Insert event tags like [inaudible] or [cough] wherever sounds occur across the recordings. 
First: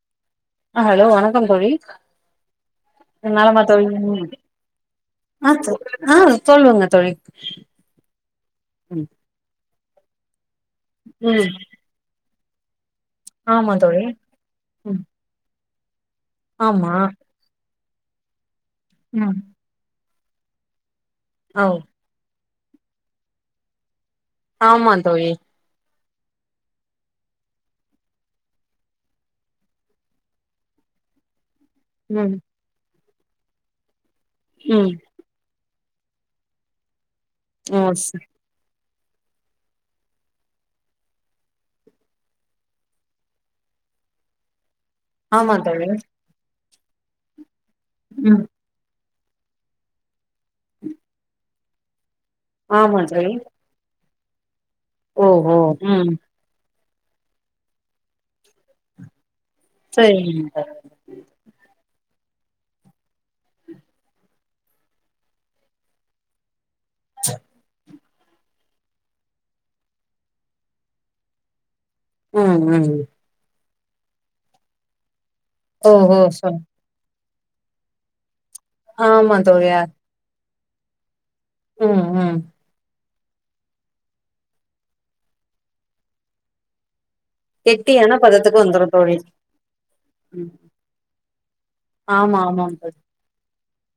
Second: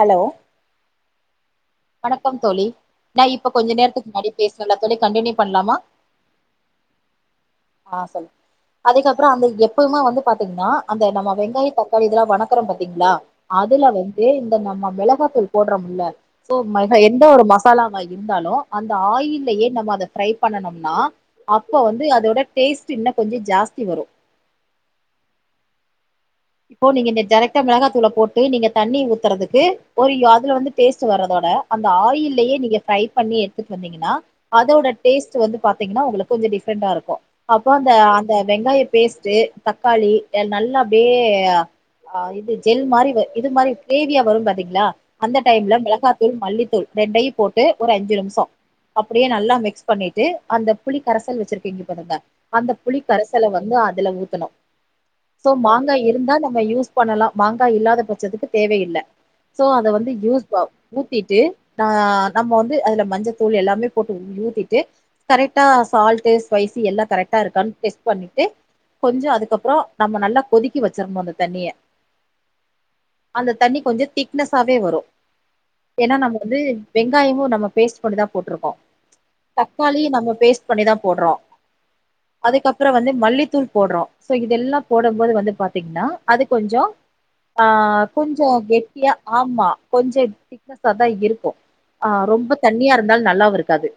Hello ஹ hello வணக்கம் தோழி வணக்கம் தோழி நா இப்ப நலமா கொஞ்ச தோழி நேரத்துக்கு முன்னாடி பேசுனேல தோழி கண்டினியூ ஆ பண்ணலாமா ஆ சொல்லுங்க தோழி ஆ சொல்லு ம் அதுக்கப்பறோ வந்து எப்பவுமே வந்து பாத்தீங்கன்னா அந்த நம்ம ம் வெங்காய கட் க்காளி இதலாம் வணக்குறோ பாத்தீங்களா ஆமா அதுல தோழி வந்து இந்த நம்ம ம் மெளகாத்தூள் போடுறோம்ல சோ ஆமா எந்த ஒரு மசாலாவா இருந்தாலும் அந்த ம் ஆயில்லயெ நம்ம அத ப்ரை பண்ணனோம்னா ஓ அப்ப வந்து அதோட டேஸ்ட் இன்னோ கொஞ்சோ ஜாஸ்தி வரும் ஆமா தோழி இப்போ நீங்க நீ டைரெக்டா மெளகாத்தூள போட்டு நீங்க தண்ணி ஊத்துறதுக்கு ஒரு அதுல வந்து டேஸ்ட் வரதோட அந்த ம் ஆயில்லயே நீங்க ப்ரை பண்ணி எடுத்துட்டு வந்தீங்கன்னா அதோட ம் டேஸ்ட் ட்டு வந்து பாத்தீங்கன்னா உங்களுக்கு கொஞ்ச டிப்ரெண்டா இருக்கும் அப்ப ஓ அந்த அந்த வெங்காய பேஸ்ட்டு தக்காளி நல்லா அப்டியே ய இது ஜெல் மாரி இது மாரி கிரேவியா வரு பாத்தீங்களா அந்த ஆமா டைம்ல தோழி மிளகா தூள் மல்லித்தூள் ரெண்டையு போட்டு ஒரு அஞ்சு நிமிச ம் அப்டியே நல்லா மிக்ஸ் பண்ணிட்டு அந்த புளி கரசல் வச்சிருக்கிங்க பாருங்க அந்த புளி ஆமா தோழி கரசல வந்து அதுல ஊத்தணு சோ ஓஹோ மாங்கா ம் இருந் தா நம்ம யூஸ் பண்ணலா மாங்கா இல்லாத பட்சத்துக்கு தேவையில்ல சோ அத வந்து யூஸ் சரிங்க தோழி ஊத்திட்டு ஆ நம்ம வந்து அதுல மஞ்சத்தூள் எல்லாமே போட்டு ஊத்திட்டு கரெட்டா சால்ட்டு ஸ்பைசி எல்லா கரெக்ட்டா இருக்கான் டெஸ்ட் பண்ணிட்டு கொஞ்சோ அதுக்கப்ற நம்ம நல்லா கொதிக்க வச்ச சறன்னு அந்த தண்ணிய ம் ம் அந்த தண்ணி கொஞ்சோ திக்னஸாவே வரு ஏன்னா ஓஹோ நம்ம சொ வந்து வெங்காயமு நம்ம பேஸ்ட் பண்ணிதா போட்ருக்கோ ஆமா தோழியா தக்காளியு நம்ம பேஸ்ட் பண்ணிதா போடுறோ ம் ம் அதுக்கப்பற வந்து மல்லித்தூள் போடுறோ சோ இதெல்லா போட போது வந்து பாத் தீங்னா அது கொஞ்சோ ஆ கெட்டியான கொஞ்சோ பதத்துக்கு வந்துரு கெட்டியா தோழி ஆமா கொஞ்சோ ம் திக்னெஸ்ஸாதா இருக்கு ஆ ஆமா ரொம்ப ஆமாம் தண்ணியா இருந்தாலு நல்லாவு இருக்காது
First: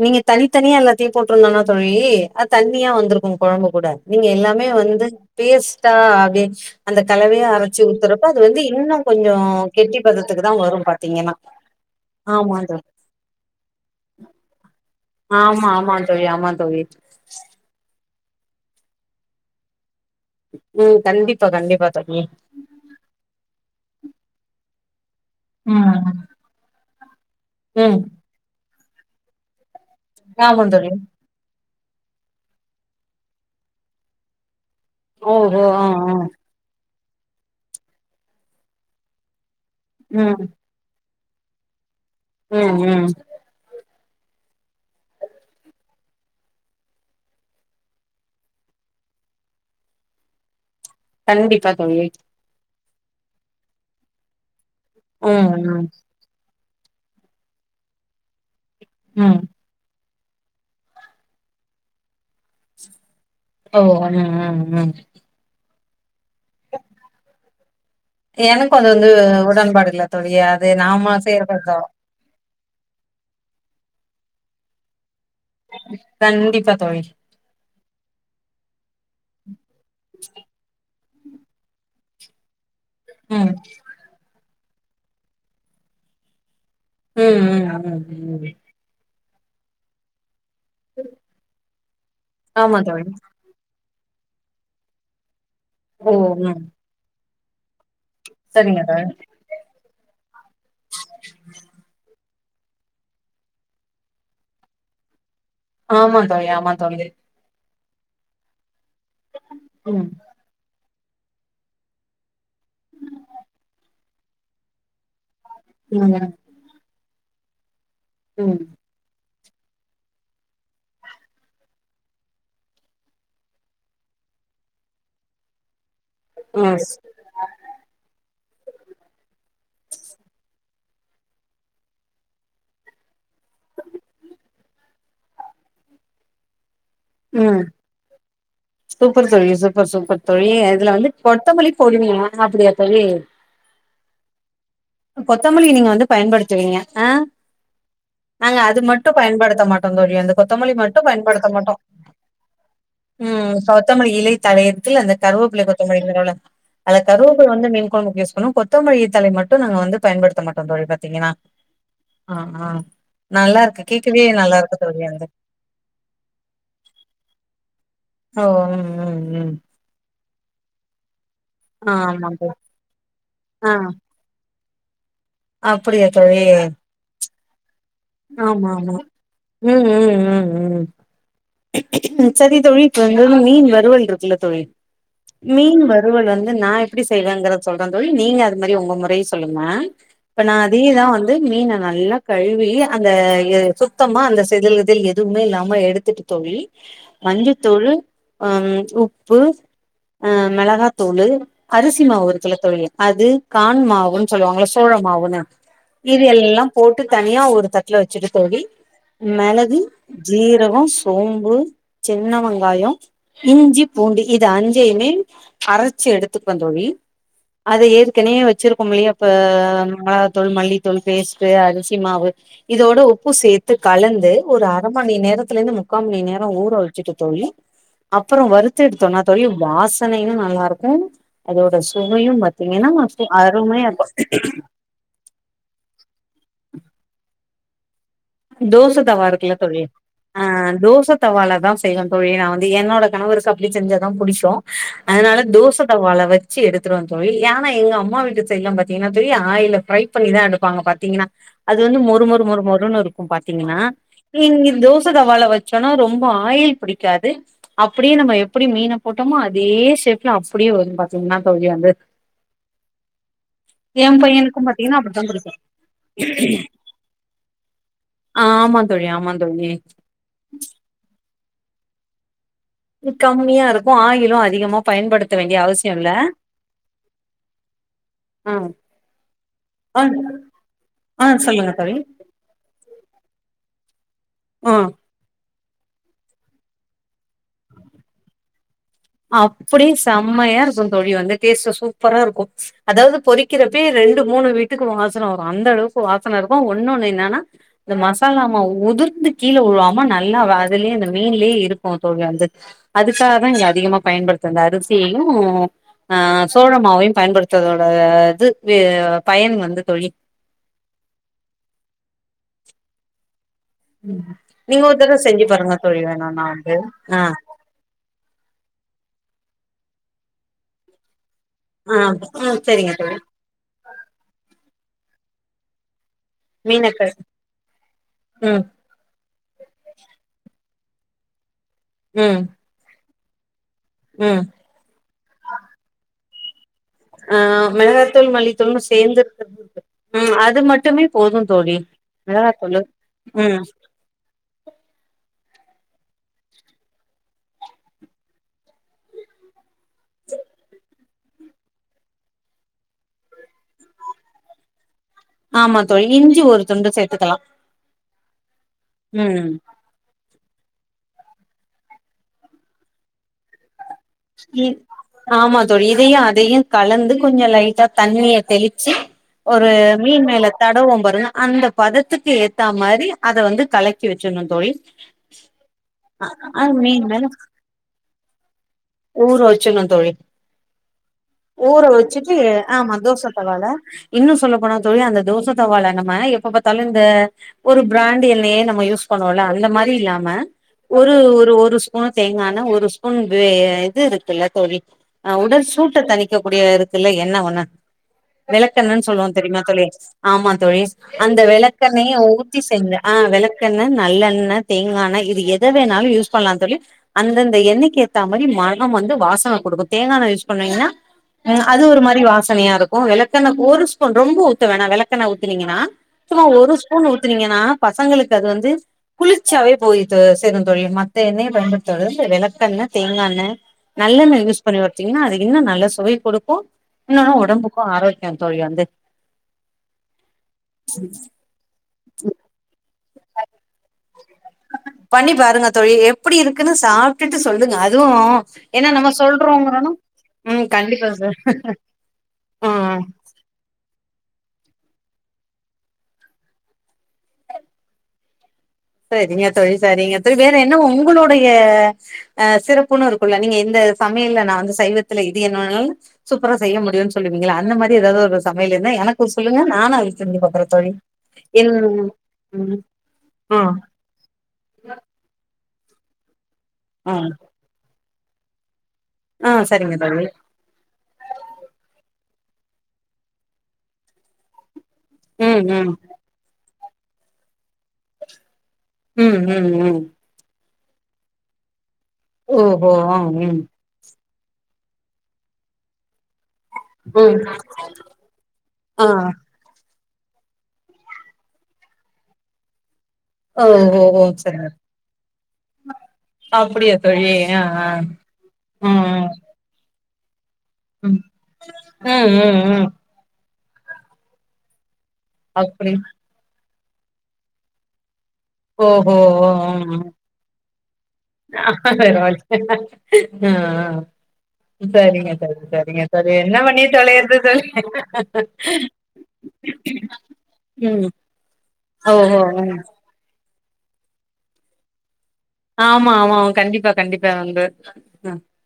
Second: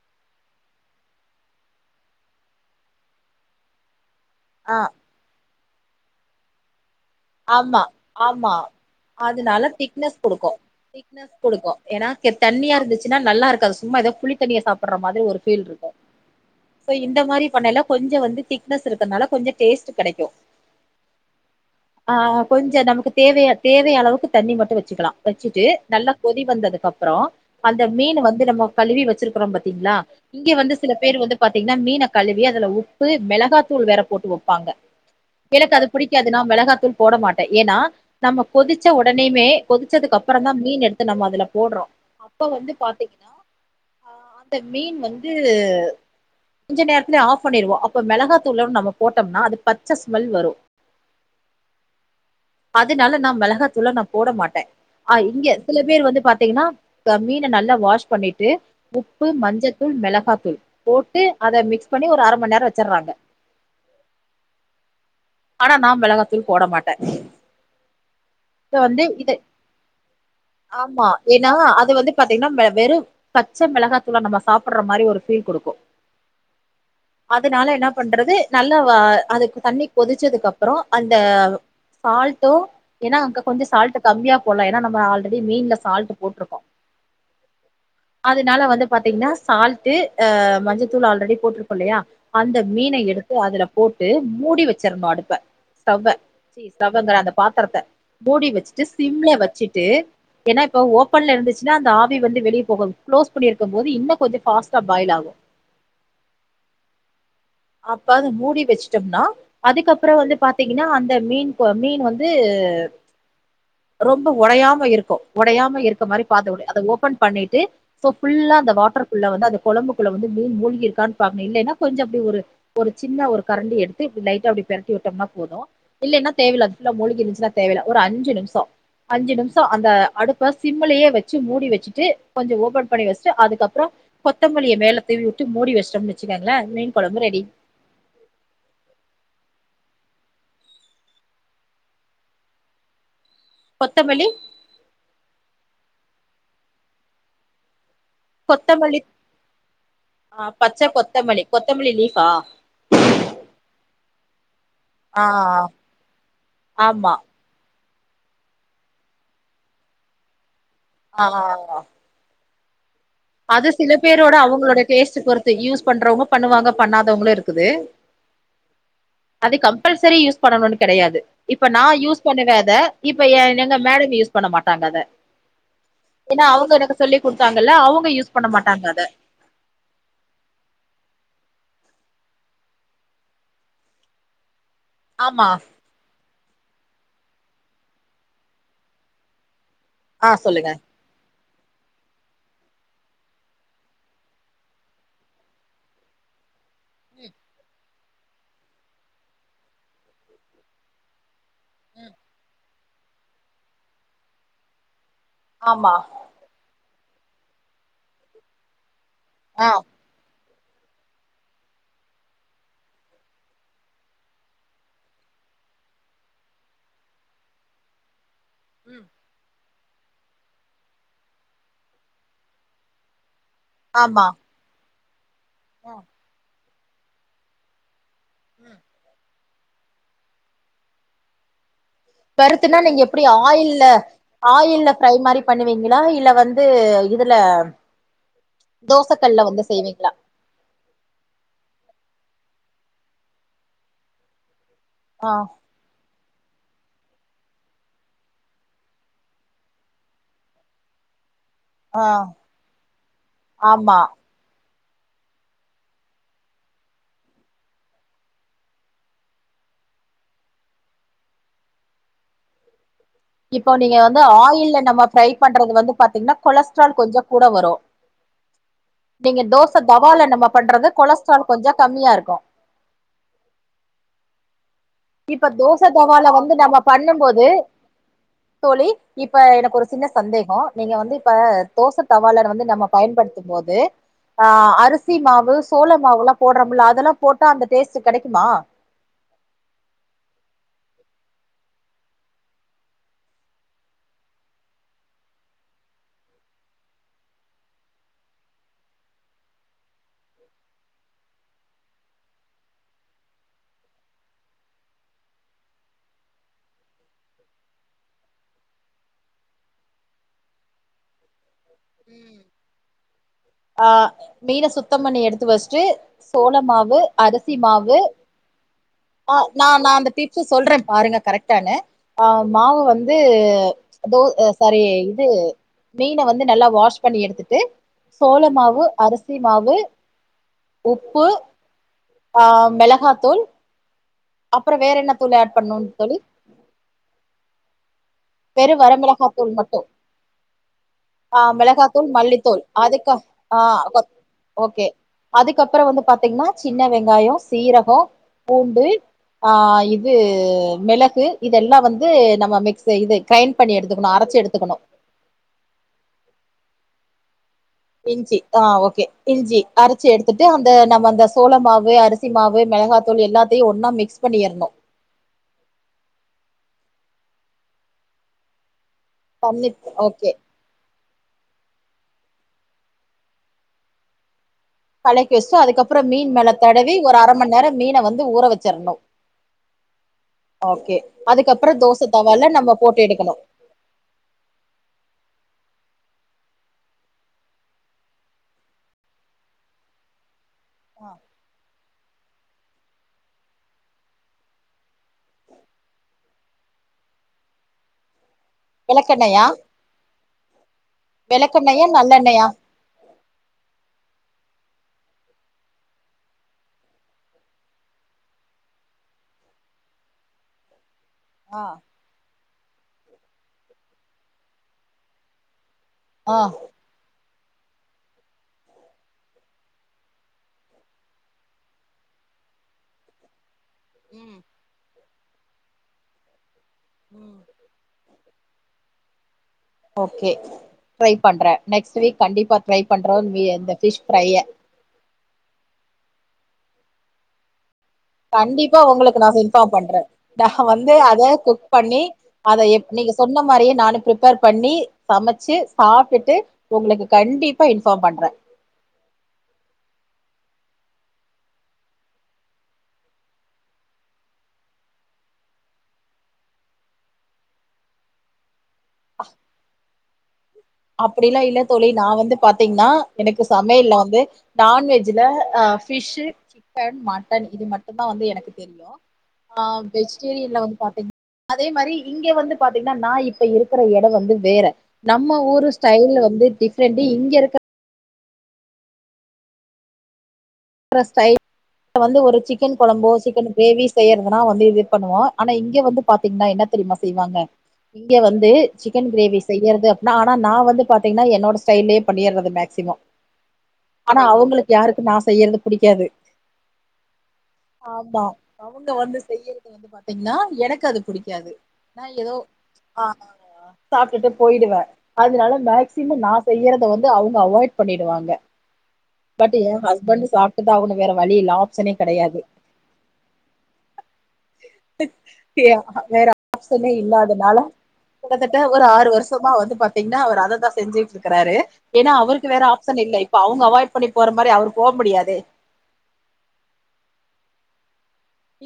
நீங்க தனித்தனியா எல்லாத்தையு போட்டிருந்தனா தோழி அது தண்ணியா வந்திருக்கு கொழம்பு கூட நீங்க எல்லா குலே ஆ வந்து பேஸ்ட்டா ஆகி அந்த கலவைய ஆமா அரச்சு ஊத்துறப்ப அது ஆமா வந்து இன்னு கொஞ்சோ அதனால கெட்டி திக்னஸ் பதத்துக்கு குடுக்கு தா வரு பாத்தீங்கனா திக்னஸ் குடுக்கு ஏன்னா தண்ணியா இருந்துச்சுனா நல்லாருக்காது சும்மா எதோ புளி தண்ணிய சாப் ற மாதிரி ஒரு ஃபீல் ஆமா ஆமா தோழி ஆமா தோழி. இருக்கு இந்த மாரி பண்ணல கொஞ்சோ வந்து திக்னஸ் இருக்கிறனால கொஞ்சோ டேஸ்ட் கெடைக்கு ம் கண்டிப்பா கண்டிப்பா ஆ தோழி. கொஞ்சோ நமக்கு தேவைய தேவைய அளவுக்கு தண்ணி மட்டு வச்சுக்கலா வச்சுட்டு ம். நல்லா கொதி வந்ததுக்கு அப்பற அந்த ம். மீன் வந் து நம்ம கழுவி வச்சிருக்குறோ பாத்தீங்ளா இங்க ஆமா வந்து தோழி. சில பேர் வந்து பாத்தீங்கனா மீன கழுவி அதுல உப்பு மெளகாத்தூள் வேற போட்டு வைப்பாங்க ஓஹோ! எனக்கு ஆ அது ஆ. புடிக்காதுனா மெளகாத்தூள் போட மாட்டே ஏன்னா நம்ம கொதிச்ச உடனேமே கொதிச்சதுக்கு அப்ற ம் தா மீன் எடுத்து நம்ம அதுல போடுறோ அப்ப வந்து ம் ம். பாத்தீங்கனா ஆ அந்த மீன் வந்து கொஞ்சோ நேரத்லயே ஆஃப் பண்ணிருவோ அப்ப மெளகாத்தூளோட நம்ம போட்டம்னா அது பச்ச ஸ்மெல் வரு கண்டிப்பா தோழி அதுனால நா மெளகாத்தூள நா போட மாட்ட ஆ ம் இங்க சில ம். பேர் வந்து பாத்தீங்னா த மீன நல்லா வாஷ் பண்ணிட்டு உப்பு ம். மஞ்ச தூள் மெளகா தூள் போட்டு அத மிக்ஸ் பண்ணி ஒரு அர மணி நேர வச்சுடுறாங்க ஓ அ ந அ அ ம அ ம ஆனா நா மெளகாத்தூள் போட மாட்ட எனக்கு அது வந்து உடன்பாடுல்ல தோழி அது நாமா செய்ற கொஞ்சோ பாத்தீங்கனா வெறு பச்ச மெளகாய்த்தூள நம்ம சாப்பட்ற மாரி ஒரு ஃபீல் குடுக்கு கண்டிப்பா தோழி அதுனால என்ன பண்றது நல்லா அதுக்கு தண்ணி கொதிச்சதுக்கு அப்ற அந்த சால்ட்டு ஏன்னா ம் அங்க கொஞ்சோ சால்ட்டு கம்மியா போட்லா ஏன்னா நம்ம ஆல்ரெடி மீன்ல சால்ட்டு போட்ருக்கோ ம் ம் ம் ம் அதுனால வந்து பாத்தீங்கனா சால் ட்டு மஞ்சத்தூள் ஆல்ரெடி போட்ருக்கோ இல்லயா அந்த ஆமா மீன தோழி எடுத்து அதுல போட்டு முடிவச்சிரணு அடுப்ப சவ்வ ஓ ம் ச சவ்ங்கிற அந்த பாத்திரத்த மூடி சரிங்க வச்சுட்டு தோழி சிம்ல வச்சிட்டு ஏன்னா இப்ப ஓப்பன்ல இருந்துசுனா அந்த ஆவி வந்து வெளியே போக க்ளோஸ் பண்ணிருக்கு போது இன்னு கொஞ்சோ பாஸ்டா பாயில் ஆகு ஆமா தோழி ஆமா தோழி அப்ப அதை மூடி வச்சுட்டோம்னா ம் அதுக்கப்றோ வந்து பாத்தீங்கன்னா அந்த மீன் மீன் வந்து ரொம்ப உடையாம இருக்கு உடையாம இருக்க ம் மாதிரி ம் பாத்து வுடு அத ஓபன் பண்ணிட்டு ச புல்லா ம் அந்த வாட்டர் ள்ள வந்து கும்புக்குள்ள வந்து மீன் முழுகி இருக்கான்னு பாக்கணு இல்லன்னா கொஞ்சோ அப்டி ஒரு ஒரு சின்ன ஒரு கரண்டி எடுத்து லைட்டா அப்டி பெரட்டி விட்டோம்னா போது இல்லன்ன ம் தேவையில் மூழ்கி இருந்துச்ச தேவையில்ல ஒரு அஞ்சு நிமிஷோ அஞ்சு நிமிஷோ அந்த அடுப்ப சிம்மலயே வச்சு மூடி வச்சிட்டு கொஞ்சோ ஓபன் பண்ணி வச்சிட்டு அதுக்கப்றோ கொத்தமல்லிய மேல தூவிட்டு மூடி வச்டோம்னு வச்சிக்கோங்க உ சூப்பர் தோழி சூப்பர் சூப்பர் தோழி இதுல வந்து கொத்தமல்லி பொடுவா அப்டியா தோழி கொத்தமல்லி கொத்தமல்லி நீங்க வந்து பயன்படுத்துவீங்க ஆ நாங்க அது கொத்தமல்லி மட்டும் பயன்படுத்த மாட்டோ தோழி அந்த ஆ கொத்தமொல்லி பச்ச மட்டும் கொத்தமல்லி பயன்படுத்த மாட்டோ கொத்தமல்லி லீஃபா ம் கொத்தமல்லி இலை தலையத்தில அந்த ஆ கருவபுள்ள கொத்தமல்லி அதுல ஆமா கருவ வந்து மீன் குழம்புக்கு யூஸ் பண்ணுவோ கொத்தமல்லிதலைய மட்டு நாங்க வந்து பயன்படுத்த மாட்டோ தோழி பாத்தீங்கன்னா ஆ ஆ ஆ நல்லா அது இருக்கு சில கேட்கவே பேரோட நல்லா இருக்கு அவுங்களோட தோழி டேஸ்ட் அந்த பொறுத்து யூஸ் பண்றவங்க பண்ணுவாங்க பண்ணாதவங்களு இருக்குது ஓ ம் ம் ம் அது கம்பல்சரி யூஸ் பண்ணும்னு கிடையாது இப்ப நா ஆ யூஸ் ஆமா தோழி பண்ணுனத ஏ ஆ எங்க மேடம் யூஸ் பண்ண மாட்டாங்க அத அப்படியா தோழி ஏன்னா அவுங்க எனக்கு சொல்லிக் கொடுத்தாங்க இல்ல அவுங்க ஆமா ஆமா ம் ம் ம் ம் செரி தோழி இப்ப வந்து மீன் வறுவல் இருக்குல்ல தோழி ஆமா மீன் வறுவல் வந்து நா எப்படி செய்வேங்கறத சொல்றே தோழி நீங்க அது மாதிரி உங்க முறை சொல்லுங்க ஆ அப்ப நா சொல்லுங்க அதே தா வந்து மீனை நல்லா கழுவி அந்த சுத்தமா அந்த செதில்கிதில் எதுவுமே இல்லாம எடுத்துட்டு தோழி மஞ்சத்தூளு ம் உப்பு ஆ மிளகாத்தூளு அரிசி மாவு இருக்குல்ல தோழி அது காண் மாவுன்னு சொல்லுவாங்களா சோள மாவுன்னு ஆமா இது எல்லா போட்டு தனியா ஒரு தட்டுல வச்சிட்டு தோழி ஆ மிளகு ஜீரகம் சோம்பு சின்ன வெங்காயோ இஞ்சி பூண்டு இத அஞ்சையுமே அரைச்சி எடுத்துக்குவே தோழி அத ஏற்கனவே வச்ச வச்சிருக்கோ இல்லையா இப்ப மிளத்தூள் மல்லித்தூள் பேஸ்ட் அரிசி மாவு இதோட உப்பு சேத்து ஆமா கலந்து ஒரு அரை மணி நேரத்துல இருந்து முக்கால் மணி நேரோ ஊற வச் வச்சிட்டு தோழி அப்றோ வறுத்து எடுத்தோன்னா தோழி வாசன்னையு நல்லா இருக்கு அதோட சுவையு வறுத்துனா பாத்தீங்கன்னா அருமையா இருக்கு இல்ல ஃப்ரை மாரி பண்ணுவீங்களா இல்ல வந்து இதுல தோச தவா தோசக்கல்ல இருக்குல்ல வந்து தோழி செய்வீங்களா ஆ தோச தவால தா செய்வே தோழி நா வந்து என்னோட கணவருக்கு அப்டி செஞ்சதா புடிக்கு ஆ அதனால தோச தவால வச் வச்சி எடுத்துருவே தோழி ஏனா எங்க அம்மா வீட்டு சைடுலா பாத்தீங்கன்னா ஆயில் அ ஃப்ரை பண்ணிதா எடுப்பாங்க பாத்தீங்கன்னா அது வந்து ஆ மொறு மொறு மொறு மொறுன்னு இருக்கு பாத்தீங்கன்னா ஆமா நீங்க தோச தவால வச்சோன்னா ரொம்ப ஆயில் பிடிக்காது அப்டியே நம்ம எப்டி மீன போட்டோமோ அதே ஷேப்ல அப்டியே வரு பாத்தீங்கன்னா தோழி அது [inaudible] இப்போ நீங்க வந்து பையனுக்கும் ஆயில் ல பாத்தீங்கன்னா நம்ம அப்படித்தா ஃப்ரை குடுப்பே பண்றது வந்து பாத்தீங்கன்னா கொலஸ்ட்ரால் கொஞ்சோ கூட வரு ஆமா தோழி ஆமா நீங்க தோழி தோச தவால நம்ம பண்றது கொலஸ்ட்ரால் கொஞ்சோ கம்மியா இருக்கு கம்மியா இருக்கு ஆயிலு அதிகமா பயன்படுத்த இப்ப வேண்டிய தோச அவசியோ இல்ல தவால வந்து நம்ம பண்ணு போது ஆ தோழி இப்ப எனக்கு ஒரு ஆ சின்ன சந்தேகோ நீங்க வந்து ஆ இப்ப சொல்லுங்க தோச தோழி தவ் தவா ல வந்து நம்ம பயன்படுத்து போது ஆ அரி ம் அரிசி மாவு சோள மாவுலா போடுறமுல்ல அதெல்லா போட்டா அந்த டேஸ்ட் கிடைக்குமா அப்டியே செம்மையா இருக்கு தோழி வந்து டேஸ்ட் சூப்பரா இருக்கு ச் அதாவது பொறிக் வக்கிறப்பையே ரெண்டு மூணு வீட்டுக்கு வாசன வரு அந்த அளவுக்கு வாசன இருக்கு ஒண்ணுன்னு என்னன்னா இந்த மசாலாம உதிர்த்து கீழ வுழுவாம நல்லா அதுலயே இந்த மீன்லேயே இருக்கு தோழி வந்து அதுக்காக தா இங்க அதிகமா பயன்படுத்துறது அரிசியையு ஆ சோளமாவயு பயன்படுத்றதோட இது பயன் வந்து தோழி [inaudible] ஆ மீன நீங்க சுத்தோ ஒரு தடவ பண்ணி செஞ்சு எடுத்து பாருங்க வச்சிட்டு தோழி வேணும்னா சோள வந்து மாவு ஆ அரி மாவு ஆ ந நா அந்த டிப்ஸ் அ சொல்றே பாருங்க கரெக்ட் டானு ஆ ஆ மாவு சரிங்க வந்து தோழி தோ சாரி இது மீன வந்து நல்லா வாஷ் மீனக்கறி பண்ணி எடுத்துட்டு சோள ம் மாவு அரிசி மாவு உப்பு ஆ ம் மெளகாத்தூள் ம் அப்றோ வேற என்ன தூள் ஆட் பண்ணுன்னனு தோழி ஆ மெளகாத்தூள் வெறு மல்லித்தூள்னு வர சேர்ந்து மிளகாத்தூள் இருக்கிறது மட்டு இருக்கு ம் அது மட்டுமே போது ஆ தோழி மிளகாத்தூள் மிளகாய் மல்லித்தூள் தூள் அதுக்கு ஆ ம் ஓகே அதுக்கப்பறோ வந்து பாத்தீங்கன்னா சின்ன வெங்காயோ சீரகோ பூண்டு ஆ இது மெளகு இதெல்லா வந்து நம்ம மிக்ஸ் ச இது கிரைண்ட் பண்ணி எடுத்துக்கணு அரச்சு எடுக்கணு ஆமா தோழி இஞ்சி ஒரு துண்டு சேத்துக்கலா இஞ்சி ஆ ஓகே ம் இஞ்சி அரச்சு எடுத்துட்டு அந்த நம்ம அந்த சோள மாவு அரிசி மாவு மெளகாத்தூள் எல்லாத்தையு ஒன்னா மிக்ஸ் பண்ணிரணு ஆமா தோழி இதையு அதையு கலந்து கொஞ்சோ லைட்டா தண்ணிய தெளிச்சு ஒரு பண்ணி மீன் ஓகே மேல தடவுவோ பாருங்க அந்த பதத்துக்கு ஏத்தா மாரி அத வந்து கலக்கி வச்சிர்னு தோழி கலக்கி வச்சுட்டு அதுக்கப்பறோ மீன் மேல அது தடவி மீன் ஒரு அர மண் நேரோ மீன வந்து ஊற வச்சிர்னு ஊர வைச்சிரனு தோழி அதுக்கப்புறோ ஊற தோச வச்சுட்டு தவால நம்ம ஆமா போட்டு தோச எடுக்கணு தவால இன்னு சொல்ல போனா தோழி அந்த தோச தவால நம்ம எப்ப பத்தாலு இந்த ஒரு பிராண்ட் என்னையே நம்ம யூஸ் பண்ணுவோல அந்த மாரி இல்லாம ஒரு ஒரு ஒரு ஸ்பூன் தேங்கா எண்ணெ ஒரு ஸ்பூன் இது இருக்கல்ல தோழி அ உடல் சூட்ட தணிக்க கூடிய இருக்கல்ல என்ன ஒண்ணு விளக்கெண்ணென்னு சொல்லுவோம் விளக்கெண்ணயா தெரிமா தோழி ஆமா தோழி அந்த விளக்கெண்ணயா விளக்கெண்ணைய நல்லெண்ணயா ஊத்தி செஞ்ச ஆ விளக்கெண்ண நல்லெண்ண தேங்கா எண்ணெ இத வேணாலு யூஸ் பண்லான் தோழி அந்தந்த எண்ணெய்க்கு ஏத்த மாரி ம னம் வந்து வாசன குடுக்கு தேங்கா எண்ணெ யூஸ் பண்ணுவீங்கன்னா ஆ அது ஒரு மாரி வா சனயா இருக்கு விளக்கெண்ண ஒரு ஸ்பூன் ரொம்ப ஊத்த வேணா விளக்கெண்ண ஊத்தனீங்கன்னா ஆ சும்மா ஒரு ஸ்பூண் ஊத்துனீங்கன்னா பசங்களுக்கு அது வந்து குளிர்ச்சியாவே போய் தொ சேருந் தோழி மத்த எண்ணெய் பயன்படுத்தலந்து விளக்கெண்ணெ தேங்கா எண்ணெ நல்லெண்ண ம் யூஸ் பண்ணி வெச்சீங்கன்னா அது இன்னு நல்ல சுவை குடுக்கு இன்னொன்னு ம் ஒடம்பு க்கு ஆரோக்கியோந் தோழி வந்து ஓகே ட்ரை பண்ற நெக்ஸ்ட் வீக் கண்டிப்பா ட்ரை பண்றோ இ இந்த ஃபிஷ் ஃப்ரைய பண்ணி பாருங்க தோழி எப்டி இருக்குனு சாப்ட்டுட்டு சொல்லுங்க அதுவு கண்டிப்பா ஏன்னா நம்ம உங்களுக்கு நா இன்ஃபார்ம் சொல்றோங்கறனு பண்ற நா ம் வந்து கண்டிப்பா அத சார் குக் பண்ணி அத எ ம் நீங்க சொன்ன மாரியே நானு ப்ரிப்பேர் பண்ணி சமச்சு சாப்ட்டுட்டு உங்களுக்கு கண்டிப்பா இன்பார்ம் பண்ற சரிங்க தோழி சரிங்க தோழி வேற என்ன உங்களுடைய அ சிறப்புன்னு இருக்குள்ள நீங்க இந்த சமையல்ல நா வந்து சைவத்துல இது என்னால சூப்பரா செய்ய முடியுன்னு சொல்லுவீங்கல்ல அந்த மாரி எதாவது ஒரு சமையல் இருந்தா எனக்கு ஒரு சொல்லுங்க நானு அது செஞ்சு பாக்கற தோழி அப்டியெல்லா இல்ல என் தோழி நா வந்து ம் பாத்தீங்னா எனக்கு ஆ சமையல்ல வந்து நான்வெஜ்ல அ ஃபிஷு, சிக்கன், ஆ மட்டன் இது மட்டு ந்தா வந்து எனக்கு தெரியு ஆ சரிங்க தோழி வெஜிடேரியன்ல வந்து பாத்தீங் அதே மாரி இங்க வந்து பாத்தீங்கன்னா நா இப்ப இருக்கிற எடோ வந்து வேற நம்ம ஊர் ம் ம் ல வந்து டிஃப்ரெண்ட் இங்க இருக்க ம் ம் ம் அப்றோ ஸ்டை வந்து ஒரு சிக்கன் ஓஹோ கொழம்போ ஆ சிக்கன் ம் கிரேவி செய்யறதுனா வந்து இது பண்ணுவோ ஆனா இங்க வந்து பாத்தீங்னா என்ன தெரிமா செய்வாங்க ம் இங்க வந்து ஆ சிக்கன் கிரேவி செய்யறது அப்டினா ஆனா நா வந்து பாத்தீங்கன்னா என்னோட ஸ்டைலயே பண்ணிர்றது மேக்சிமம் ஓ ஓ ஆனா ஓ சரிங்க அவங்களுக்கு யாருக்கு நா செய்யறது புடிக்காது அப்படியா தோழி அ அ ம் ம் இப்ப வந்து பாத்தீங்கன்னா எனக்கு அது புடிக்காது நா ம் ம் எதோ ம் ம் ஆ சாப்ட்டுட்டு போயிடுவேன் அதனால அப்படி மேக்சிமம் நா செய்யறத வந்து அவங்க அவாய்ட் பண்ணிடுவாங்க ஓஹோ ஓ பட் என் ம் ம். ஹஸ்பண்ட்டு சா ப்டுதா ஆகனு வேற வழி இல்ல ஆப்ஷனே வேற கெடையாது வழி ஆ சரிங்க தோழி எ சரிங்க வேற தோழி என்ன பண்ணி ஆப்ஷனே தொலையறது இல்லாதனால தோழி கிட்டத்தட்ட ஒரு ஆறு வரு ஷமா வந்து பாத்தீங்னா அவர் அததான் ம் செஞ்சிட்டு இருக்காரு ஏனா ஓஹோ அவருக்கு வேற ஆப்ஷன் இல்லல்ல இப்ப அவுங்க அவாய்ட் பண்ணி போற மாரி அவர் போ முடியாதே ஆமாமா கண்டிப்பா கண்டிப்பா வந்து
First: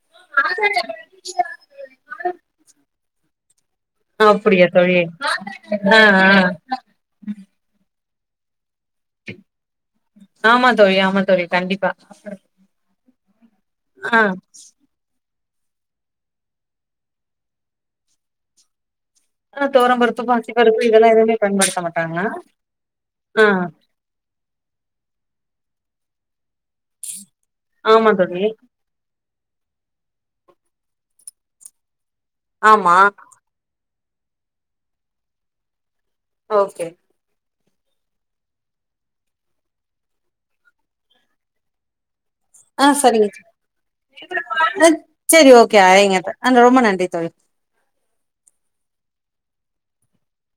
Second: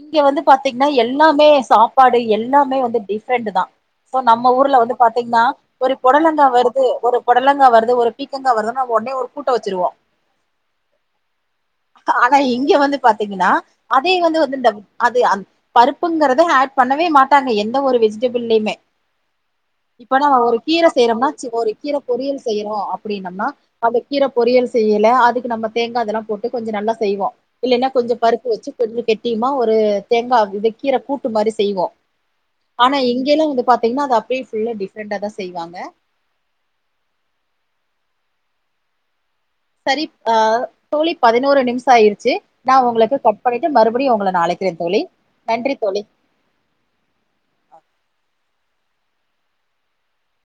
இங்க வந்து பாத்தீங்னா எல்லாமே சாப்பாடு எல்லாமே வந்து டிஃப்ரெண்ட்தா இப்போ நம்ம அப்டியா ஊர்ல வந்து தோழி பாத்தீங்னா ஒரு ஆ ஆ புடலங்கா வருது ஒரு புடலங்கா வருது ஒரு பீக்கங்கா வருதுனா ஒடனே ஒரு கூட்ட வெச்சிருவோ ஆமா தோழி ஆமா தோழி கண்டிப்பா ஆனா இங்க வந்து பாத்தீங்னா அதே ஆ வந்து இது இந்த அது அந் பருப்புங்கிறதே ஆட் பண்ணவே மாட்டாங்க எந்த ஒரு வெஜிடபிள்லயுமே ஆ துவரம் பருப்பு இப்பல்லா பாசி ஒரு பருப்பு கீர இதெல்லா செய்யறம்னா எதுவுமே ஒரு பயன்படுத்த கீர மாட்டாங்க பொரியல் செய்யறோ அப்டின்னம்னா ஆ அத கீரை பொரியல் செய்யலை அதுக்கு நம்ம தேங்கா இதெல்லா போட்டு கொஞ்சோ நல்லா செய்வோ இல்லன்னா ஆமா கொஞ்சோ தோழி பருப்பு வச்சு கொஞ்சோ கெட்டியுமா ஒரு தேங்கா இத கீரை கூட்டு மாரி செய்வோ ஆனா ஆமா இங்கல்லா வந்து பாத்தீங்கன்னா அது அப்பயே ஃபுல்ல டிப்ரண்டா தா செய்வாங்க ஓகே சரி ஆ தோழி பதினோரு நிமிஷ ஆயிருச்சு நா ஆ உங்களுக்கு சரிங்க கட் பண்ணிட்டு மறுபடியு உங்களை நா அழைக்கிறே தோழி நன்றி தோழி அ ரொம்ப நன்றி தோழி